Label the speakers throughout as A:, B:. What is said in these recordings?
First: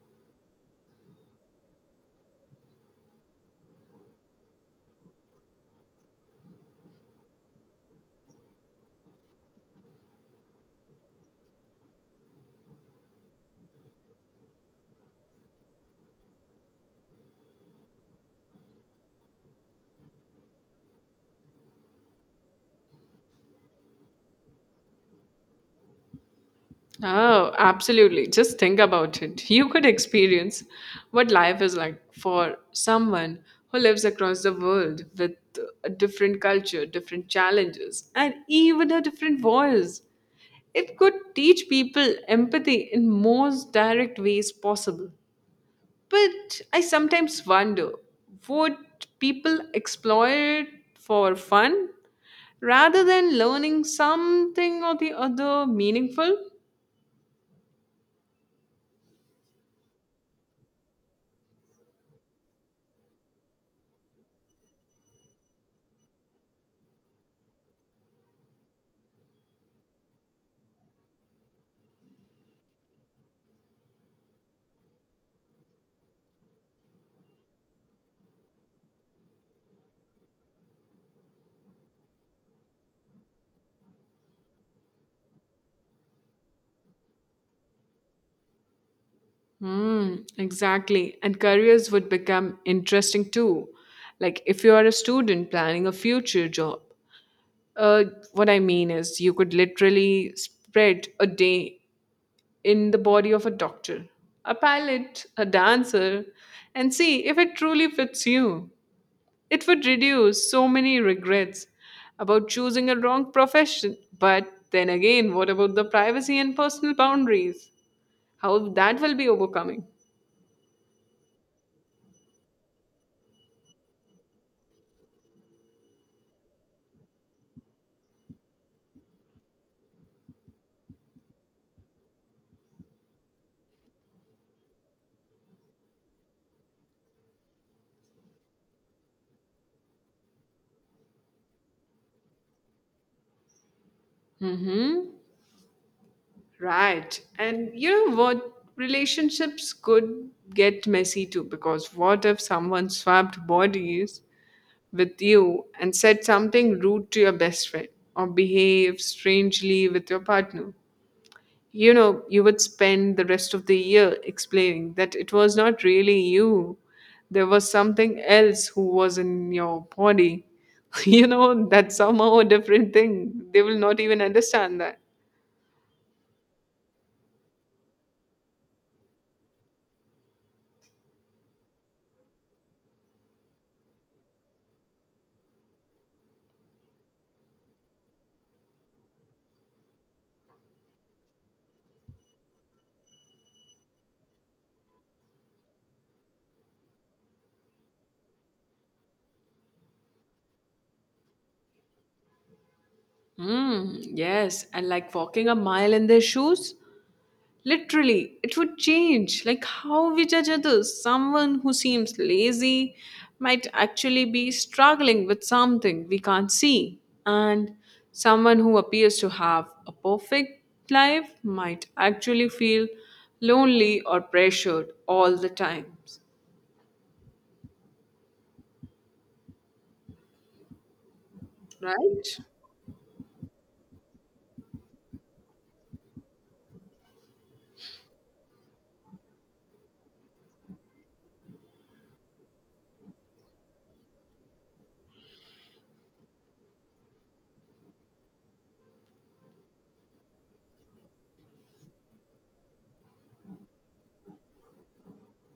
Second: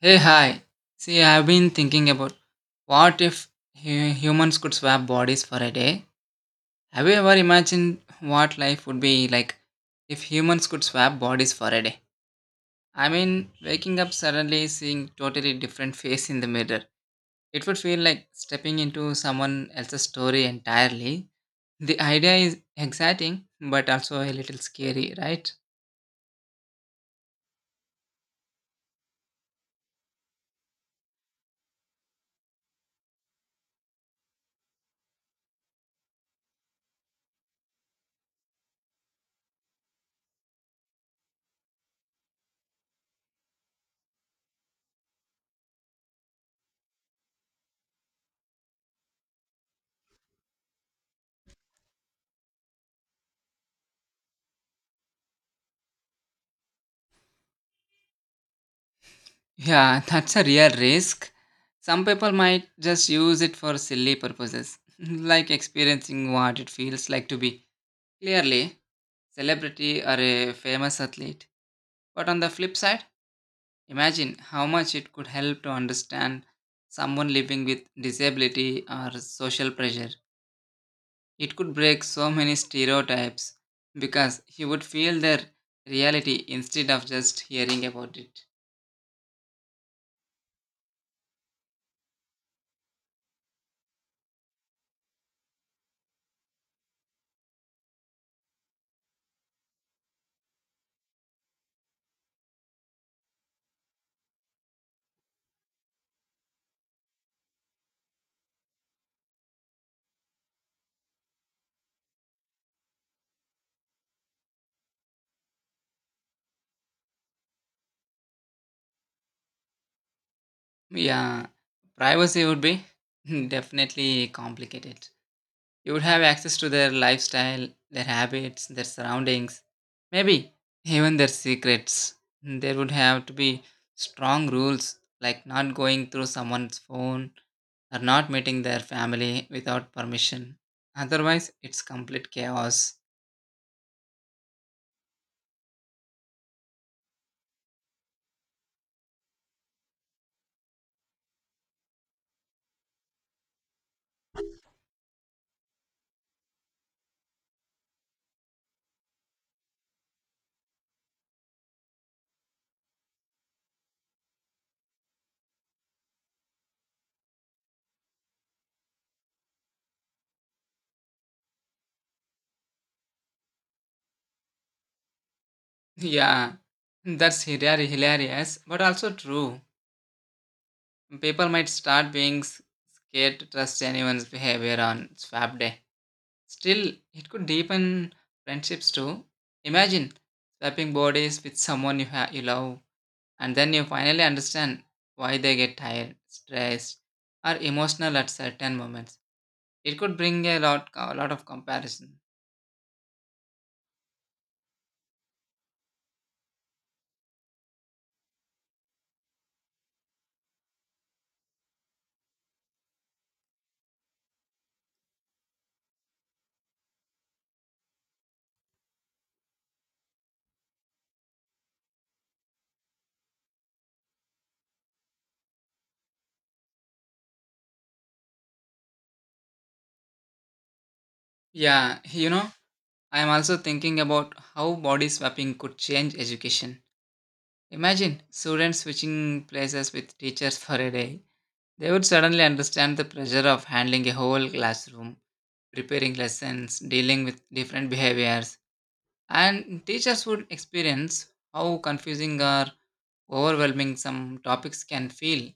A: Hey, hi. See, I've been thinking about what if humans could swap bodies for a day? Have you ever imagined what life would be like if humans could swap bodies for a day? I mean, waking up suddenly seeing totally different face in the mirror. It would feel like stepping into someone else's story entirely. The idea is exciting, but also a little scary, right?
B: Oh, absolutely. Just think about it. You could experience what life is like for someone who lives across the world with a different culture, different challenges, and even a different voice. It could teach people empathy in most direct ways possible. But I sometimes wonder, would people explore it for fun rather than learning something or the other meaningful?
A: Yeah, that's a real risk. Some people might just use it for silly purposes, like experiencing what it feels like to be clearly celebrity or a famous athlete. But on the flip side, imagine how much it could help to understand someone living with disability or social pressure. It could break so many stereotypes because he would feel their reality instead of just hearing about it.
B: Hmm, exactly. And careers would become interesting too. Like if you are a student planning a future job, uh, what I mean is you could literally spread a day in the body of a doctor, a pilot, a dancer, and see if it truly fits you. It would reduce so many regrets about choosing a wrong profession. But then again, what about the privacy and personal boundaries? How that will be overcoming?
A: Yeah, privacy would be definitely complicated. You would have access to their lifestyle, their habits, their surroundings, maybe even their secrets. There would have to be strong rules like not going through someone's phone or not meeting their family without permission. Otherwise, it's complete chaos.
B: Mm-hmm. Right. And you know what? Relationships could get messy too because what if someone swapped bodies with you and said something rude to your best friend or behaved strangely with your partner? You know, you would spend the rest of the year explaining that it was not really you, there was something else who was in your body. You know, that's somehow a different thing. They will not even understand that.
A: Yeah, that's hilarious, but also true. People might start being scared to trust anyone's behavior on swap day. Still, it could deepen friendships too. Imagine swapping bodies with someone you, you love, and then you finally understand why they get tired, stressed, or emotional at certain moments. It could bring a lot of comparison.
B: Mm, yes, and like walking a mile in their shoes, literally, it would change like how we judge others. Someone who seems lazy might actually be struggling with something we can't see, and someone who appears to have a perfect life might actually feel lonely or pressured all the time,
A: Yeah, you
B: right?
A: know, I am also thinking about how body swapping could change education. Imagine students switching places with teachers for a day. They would suddenly understand the pressure of handling a whole classroom, preparing lessons, dealing with different behaviors, and teachers would experience how confusing or overwhelming some topics can feel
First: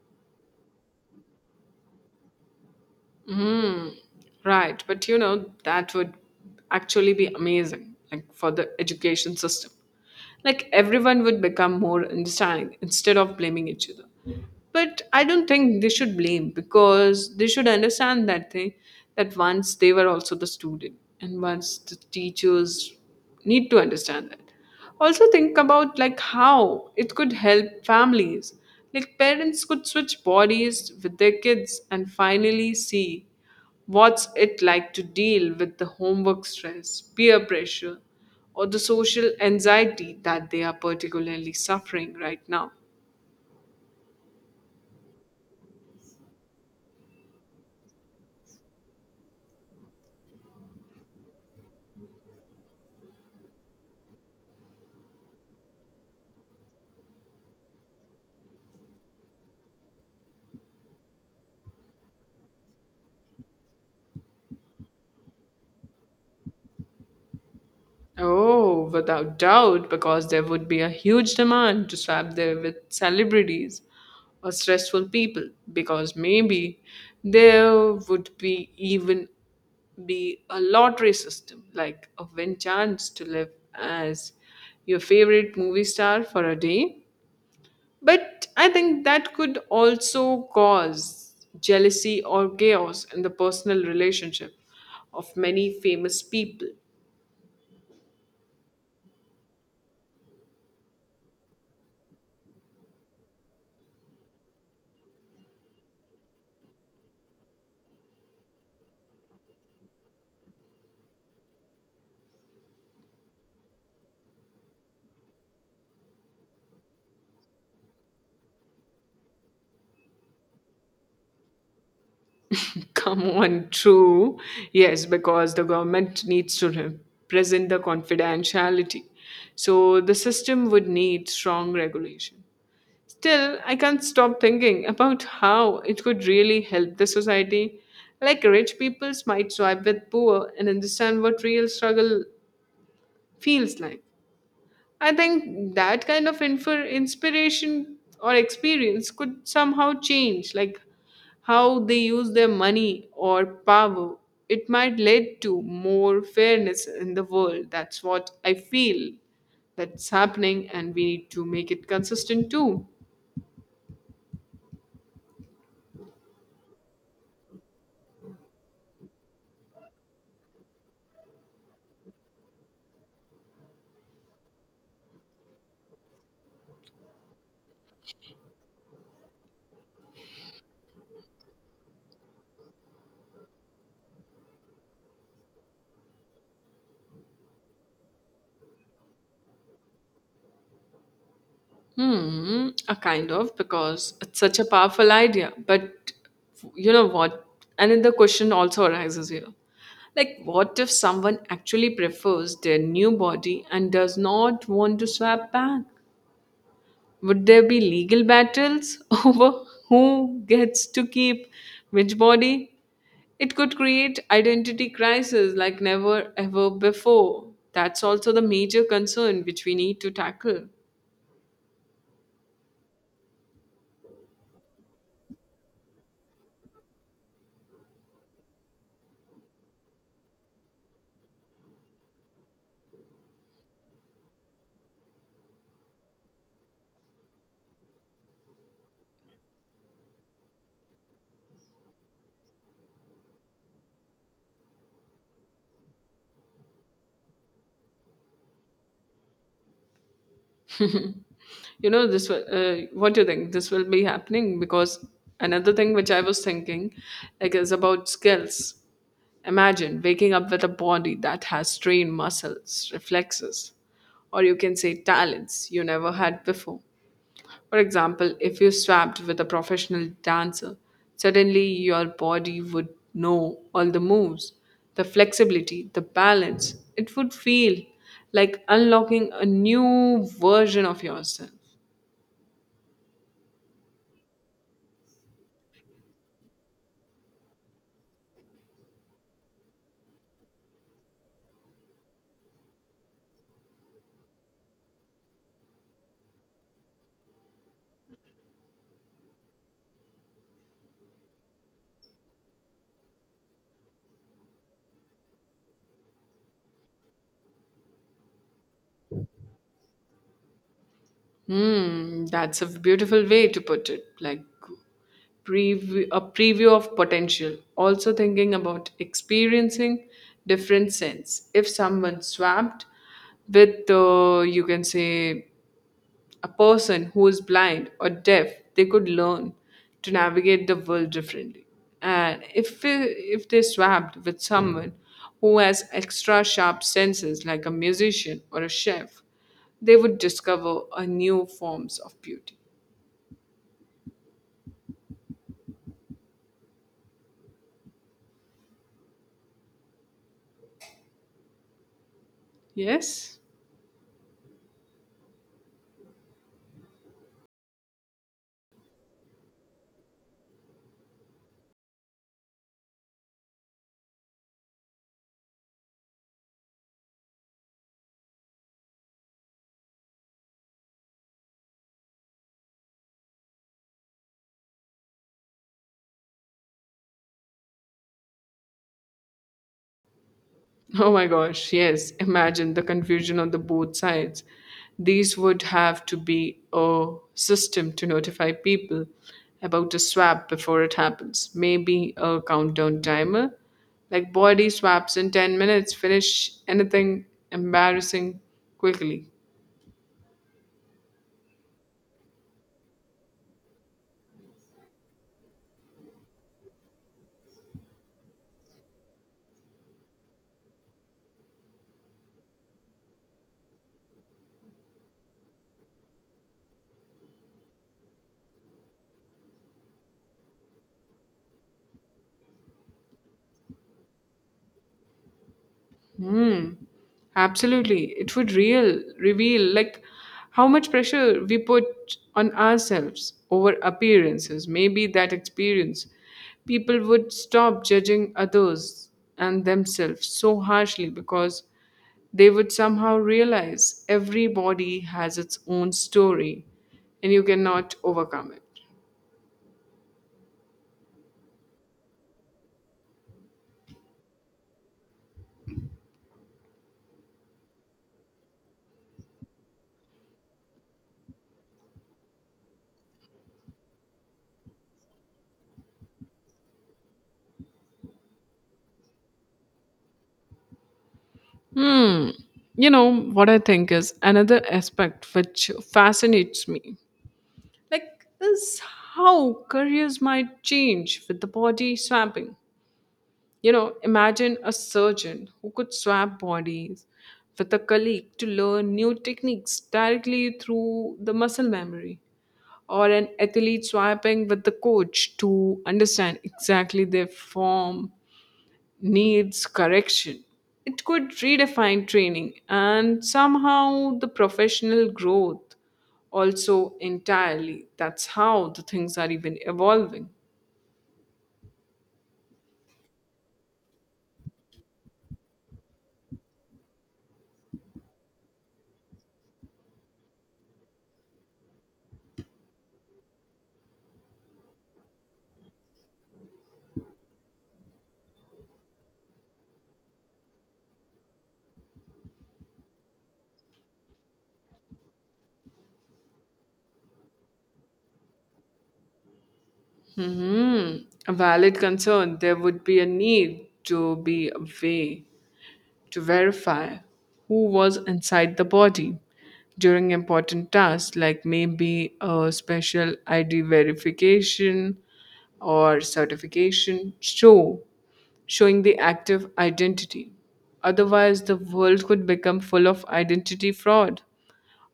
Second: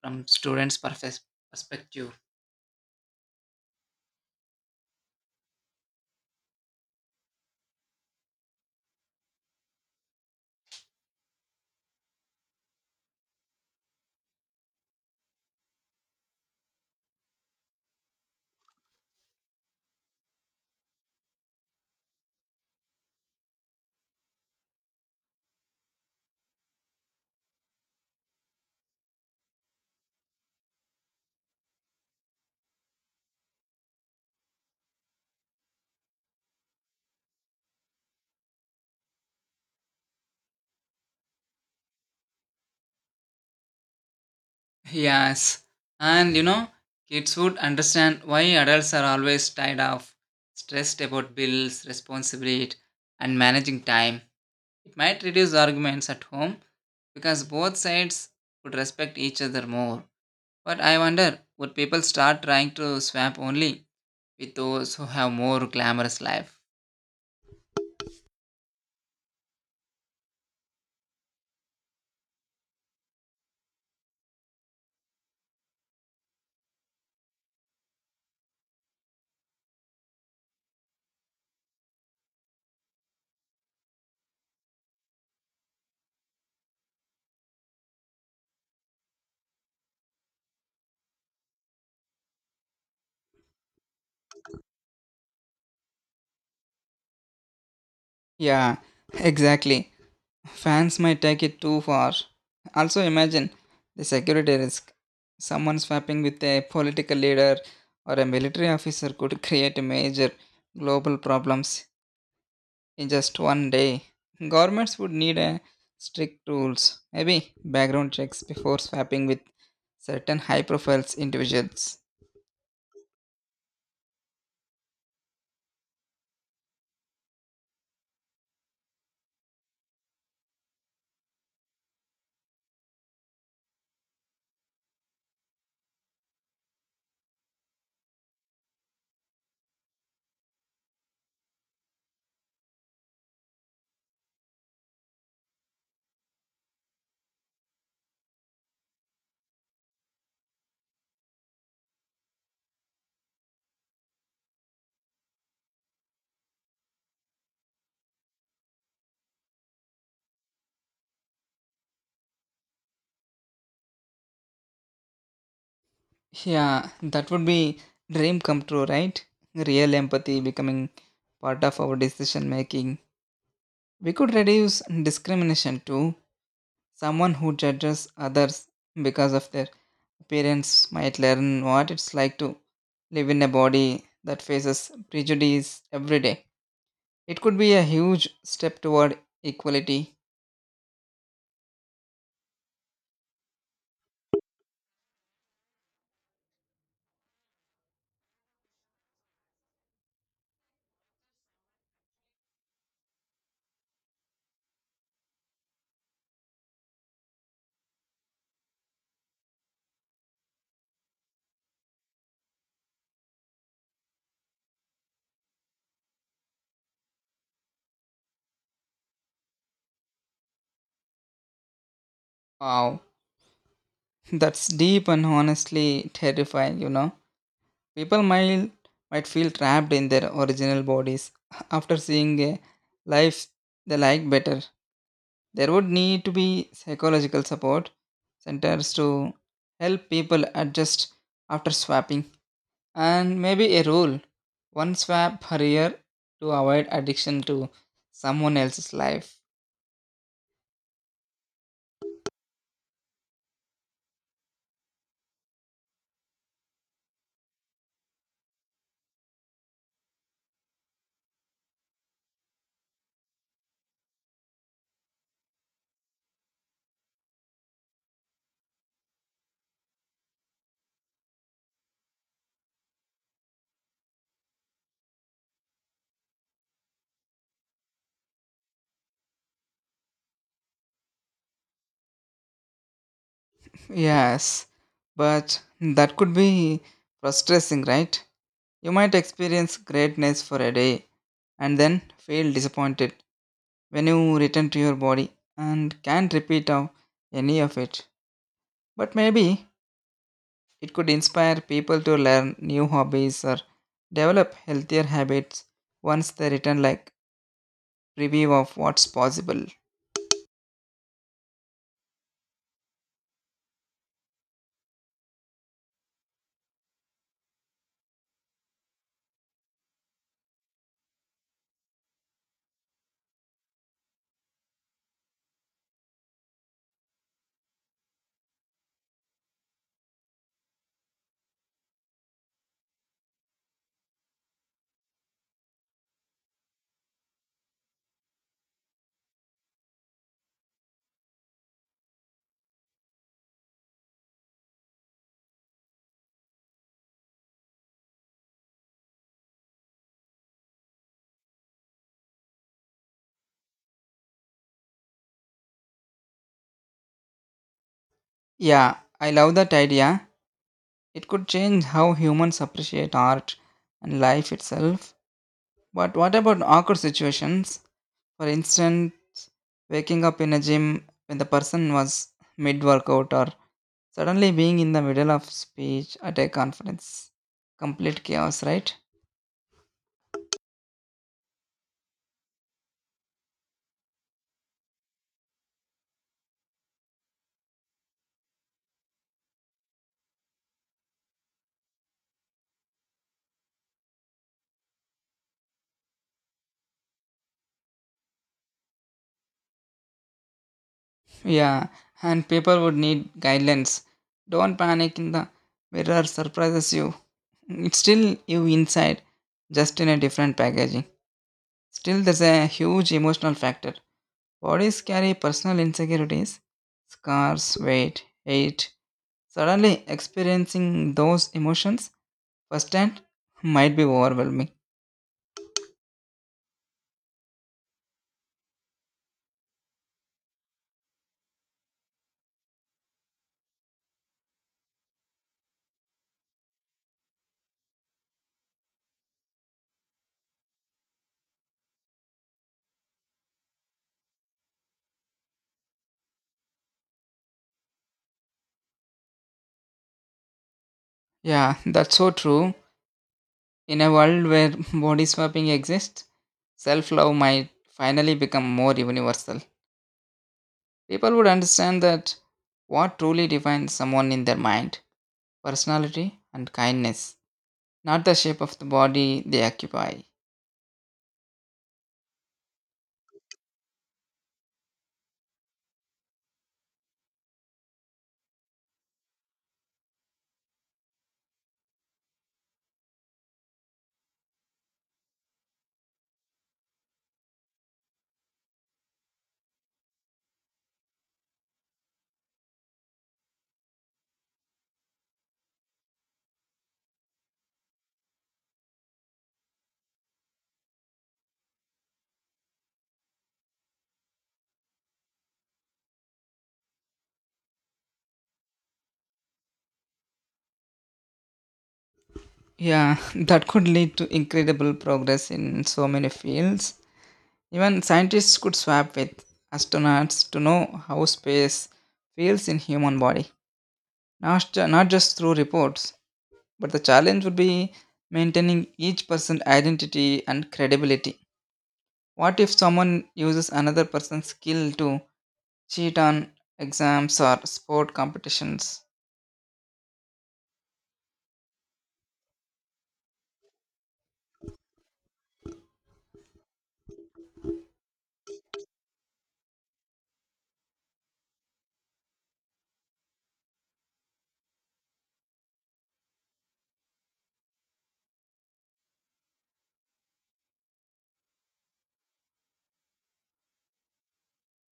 A: from students' perspective.
B: Mm, right. But you know, that would actually be amazing, like for the education system. Like everyone would become more understanding instead of blaming each other. But I don't think they should blame because they should understand that they that once they were also the student and once the teachers need to understand that. Also, think about like how it could help families. Like parents could switch bodies with their kids and finally see what's it like to deal with the homework stress, peer pressure, or the social anxiety that they are particularly suffering right now.
A: Yes, and you know, kids would understand why adults are always tired of, stressed about bills, responsibility, and managing time. It might reduce arguments at home because both sides would respect each other more. But I wonder, would people start trying to swap only with those who have more glamorous life?
B: Oh, without doubt, because there would be a huge demand to swap there with celebrities or stressful people, because maybe there would be even be a lottery system, like a win chance to live as your favorite movie star for a day. But I think that could also cause jealousy or chaos in the personal relationship of many famous people.
A: Yeah, exactly. Fans might take it too far. Also, imagine the security risk. Someone swapping with a political leader or a military officer could create major global problems in just one day. Governments would need a strict rules, maybe background checks before swapping with certain high profiles individuals.
B: Come on, true. Yes, because the government needs to represent the confidentiality. So the system would need strong regulation. Still, I can't stop thinking about how it could really help the society. Like rich peoples might swipe with poor and understand what real struggle feels like. I think that kind of inspiration or experience could somehow change, like how they use their money or power. It might lead to more fairness in the world. That's what I feel that's happening, and we need to make it consistent too.
A: Yeah, that would be dream come true, right? Real empathy becoming part of our decision making. We could reduce discrimination too. Someone who judges others because of their appearance might learn what it's like to live in a body that faces prejudice every day. It could be a huge step toward equality.
B: Hmm, a kind of because it's such a powerful idea. But you know what? Another question also arises here. Like, what if someone actually prefers their new body and does not want to swap back? Would there be legal battles over who gets to keep which body? It could create identity crisis like never ever before. That's also the major concern which we need to tackle.
A: Wow, that's deep and honestly terrifying, you know. People might feel trapped in their original bodies after seeing a life they like better. There would need to be psychological support centers to help people adjust after swapping and maybe a rule one swap per year to avoid addiction to someone else's life.
B: What do you think this will be happening? Because another thing which I was thinking like is about skills. Imagine waking up with a body that has trained muscles, reflexes, or you can say talents you never had before. For example, if you swapped with a professional dancer, suddenly your body would know all the moves, the flexibility, the balance. It would feel like unlocking a new version of yourself.
A: Yes, but that could be frustrating, right? You might experience greatness for a day and then feel disappointed when you return to your body and can't repeat of any of it. But maybe it could inspire people to learn new hobbies or develop healthier habits once they return, like preview of what's possible.
B: Hmm, that's a beautiful way to put it. Like preview, a preview of potential. Also thinking about experiencing different sense. If someone swamped with, you can say, a person who is blind or deaf, they could learn to navigate the world differently, and if they swapped with someone who has extra sharp senses like a musician or a chef, they would discover a new forms of beauty, yes.
A: Yeah, I love that idea. It could change how humans appreciate art and life itself. But what about awkward situations? For instance, waking up in a gym when the person was mid workout or suddenly being in the middle of speech at a conference. Complete chaos, right?
B: Oh my gosh, yes. Imagine the confusion on the both sides. These would have to be a system to notify people about a swap before it happens. Maybe a countdown timer, like body swaps in 10 minutes, finish anything embarrassing quickly.
A: Yeah, and people would need guidelines. Don't panic in the mirror surprises you. It's still you inside, just in a different packaging. Still, there's a huge emotional factor. Bodies carry personal insecurities, scars, weight, hate. Suddenly experiencing those emotions firsthand might be overwhelming.
B: Hmm. Absolutely. It would real reveal like how much pressure we put on ourselves over appearances. Maybe that experience people would stop judging others and themselves so harshly because they would somehow realize everybody has its own story and you cannot overcome it.
A: Yeah, that's so true. In a world where body swapping exists, self love might finally become more universal. People would understand that what truly defines someone in their mind, personality, and kindness, not the shape of the body they occupy.
B: Hmm. You know, what I think is another aspect which fascinates me like is how careers might change with the body swapping. You know, imagine a surgeon who could swap bodies with a colleague to learn new techniques directly through the muscle memory, or an athlete swapping with the coach to understand exactly their form needs correction. It could redefine training and somehow the professional growth also entirely. That's how the things are even evolving.
A: Yeah, that could lead to incredible progress in so many fields. Even scientists could swap with astronauts to know how space feels in human body. Not just through reports, but the challenge would be maintaining each person's identity and credibility. What if someone uses another person's skill to cheat on exams or sport competitions?
B: Mhm. A valid concern, there would be a need to be a way to verify who was inside the body during important tasks, like maybe a special ID verification or certification show showing the active identity. Otherwise, the world could become full of identity fraud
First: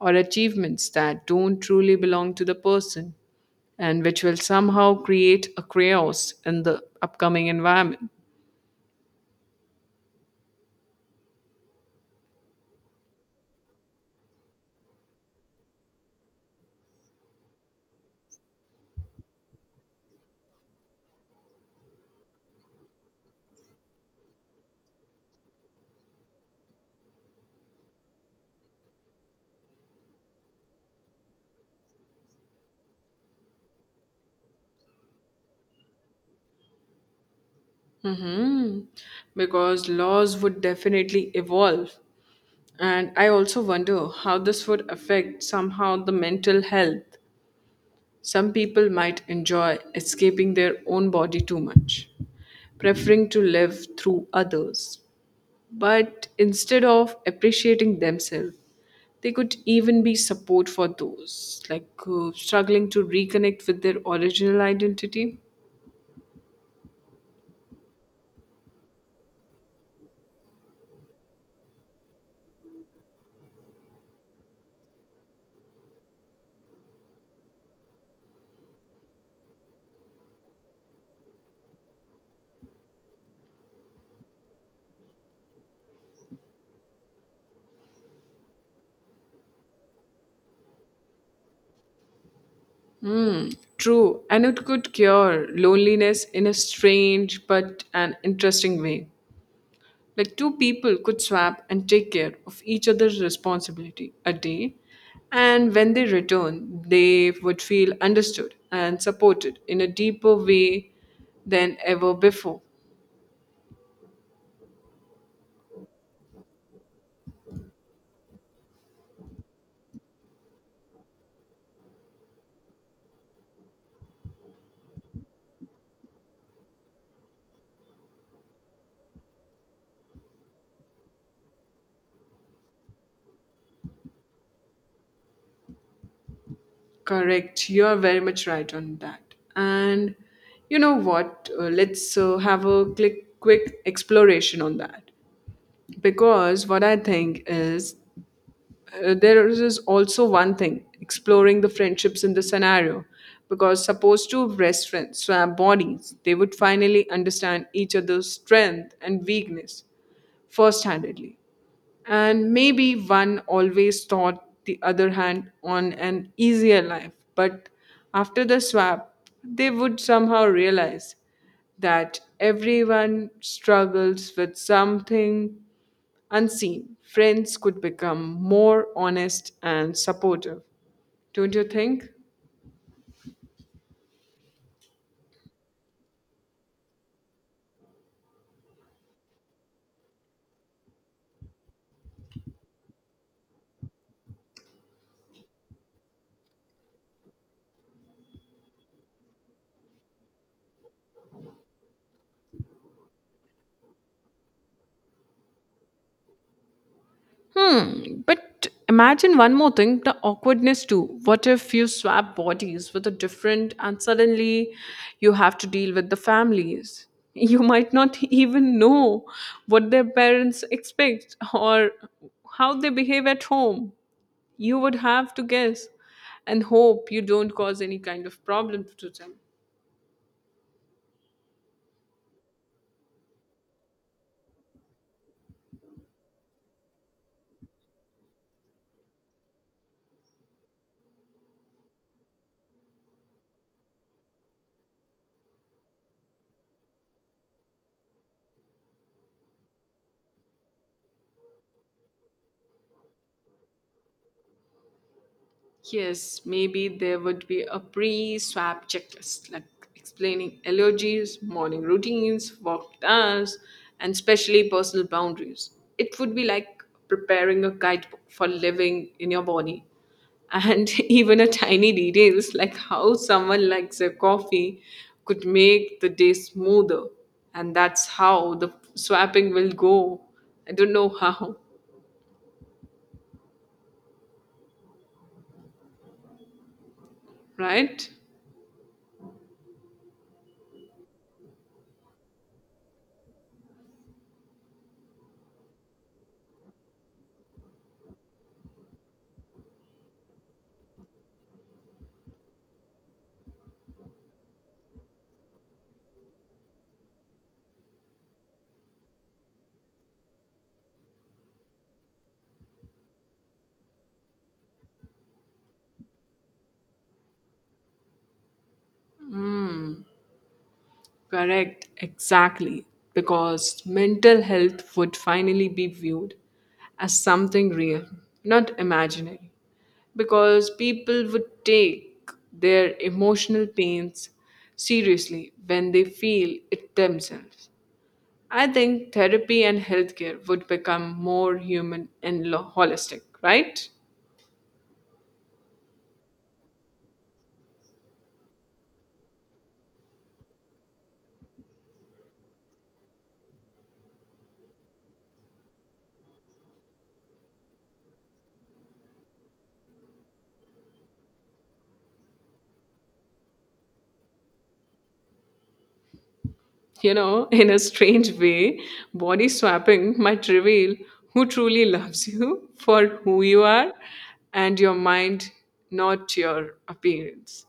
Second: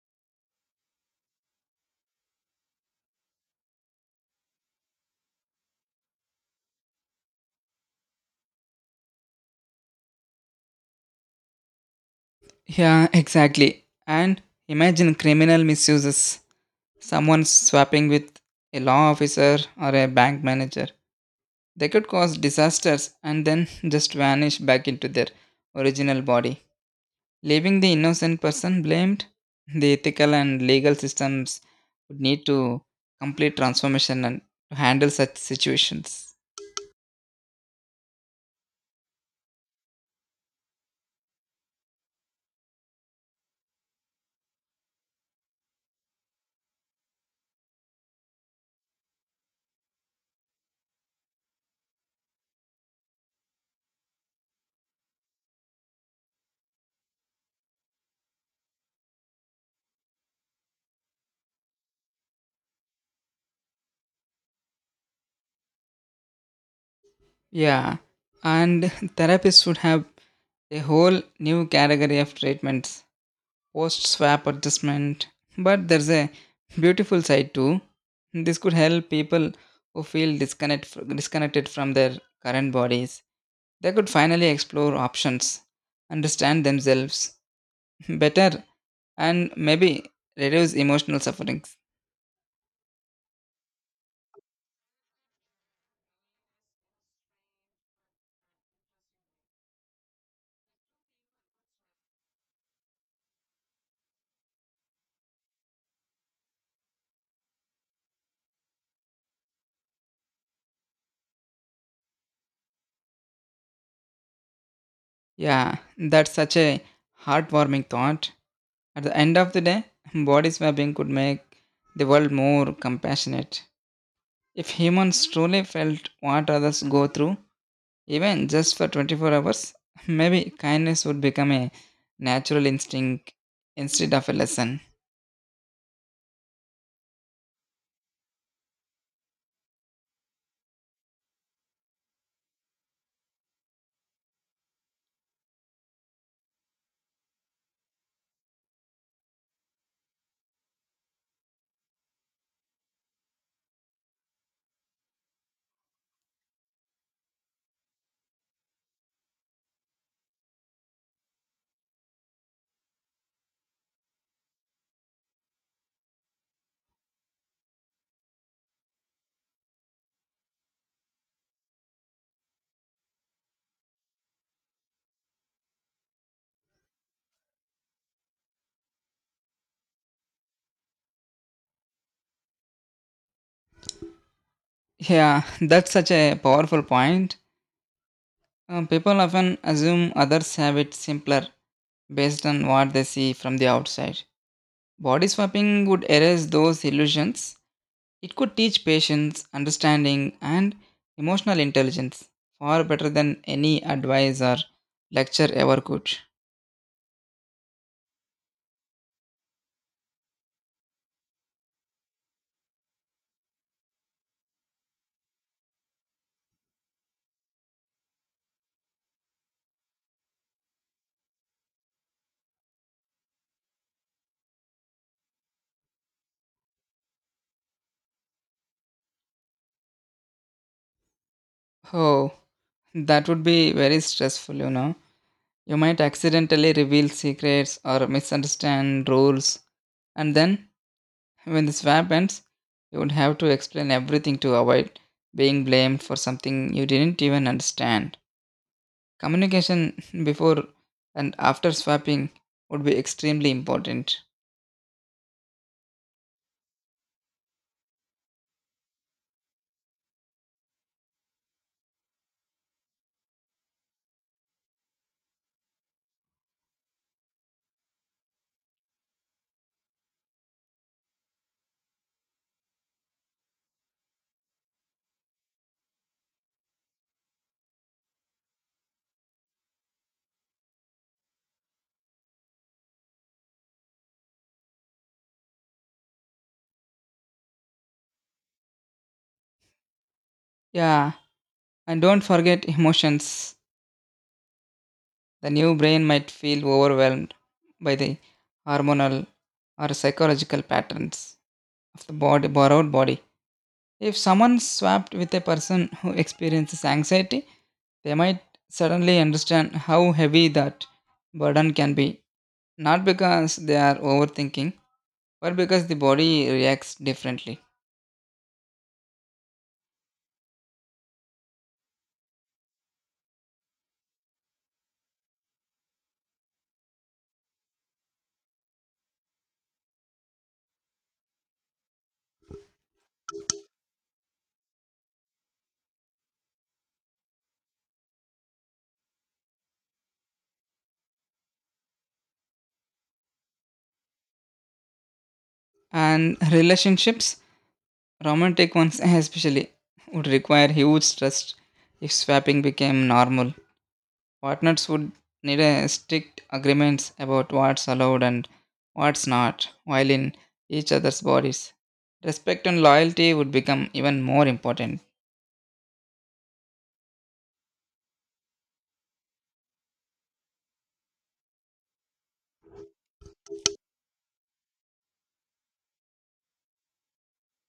B: or achievements that don't truly belong to the person and which will somehow create a chaos in the upcoming environment.
A: Yeah, exactly. And imagine criminal misuses someone swapping with a law officer or a bank manager. They could cause disasters and then just vanish back into their original body, leaving the innocent person blamed. The ethical and legal systems would need to complete transformation and to handle such situations.
B: Hmm. Because laws would definitely evolve. And I also wonder how this would affect somehow the mental health. Some people might enjoy escaping their own body too much, preferring to live through others, but instead of appreciating themselves they could even be support for those like struggling to reconnect with their original identity.
A: Yeah, and therapists would have a whole new category of treatments post swap adjustment. But there's a beautiful side too. This could help people who feel disconnected from their current bodies. They could finally explore options, understand themselves better, and maybe reduce emotional sufferings.
B: True, and it could cure loneliness in a strange but an interesting way. Like two people could swap and take care of each other's responsibility a day, and when they return they would feel understood and supported in a deeper way than ever before.
A: Yeah, that's such a heartwarming thought. At the end of the day, body swapping could make the world more compassionate. If humans truly felt what others go through, even just for 24 hours, maybe kindness would become a natural instinct instead of a lesson.
B: Correct. You are very much right on that. And you know what? Let's have a quick exploration on that. Because what I think is, there is also one thing exploring the friendships in the scenario. Because suppose two best friends swap bodies, they would finally understand each other's strength and weakness first handedly, and maybe one always thought the other hand on an easier life. But after the swap, they would somehow realize that everyone struggles with something unseen. Friends could become more honest and supportive. Don't you think?
A: Yeah, that's such a powerful point. People often assume others have it simpler based on what they see from the outside. Body swapping would erase those illusions. It could teach patience, understanding, and emotional intelligence far better than any advice or lecture ever could.
B: Hmm. But imagine one more thing, the awkwardness too. What if you swap bodies with a different and suddenly you have to deal with the families? You might not even know what their parents expect or how they behave at home. You would have to guess and hope you don't cause any kind of problem to them.
A: Oh, that would be very stressful, you know. You might accidentally reveal secrets or misunderstand rules, and then when the swap ends, you would have to explain everything to avoid being blamed for something you didn't even understand. Communication before and after swapping would be extremely important.
B: Yes, maybe there would be a pre swap checklist like explaining allergies, morning routines, work tasks, and especially personal boundaries. It would be like preparing a guidebook for living in your body. And even a tiny details like how someone likes their coffee could make the day smoother. And that's how the swapping will go. I don't know how, right?
A: Yeah, and don't forget emotions. The new brain might feel overwhelmed by the hormonal or psychological patterns of the body, borrowed body. If someone swapped with a person who experiences anxiety, they might suddenly understand how heavy that burden can be, not because they are overthinking, but because the body reacts differently.
B: Correct, exactly. Because mental health would finally be viewed as something real, not imaginary. Because people would take their emotional pains seriously when they feel it themselves. I think therapy and healthcare would become more human and holistic, right?
A: And relationships, romantic ones especially, would require huge trust if swapping became normal. Partners would need a strict agreements about what's allowed and what's not while in each other's bodies. Respect and loyalty would become even more important.
B: You know, in a strange way, body swapping might reveal who truly loves you for who you are and your mind, not your appearance.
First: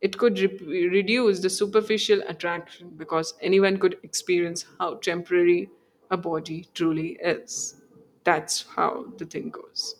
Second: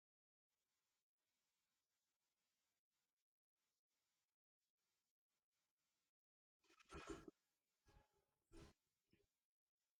B: It could reduce the superficial attraction because anyone could experience how temporary a body truly is. That's how the thing goes.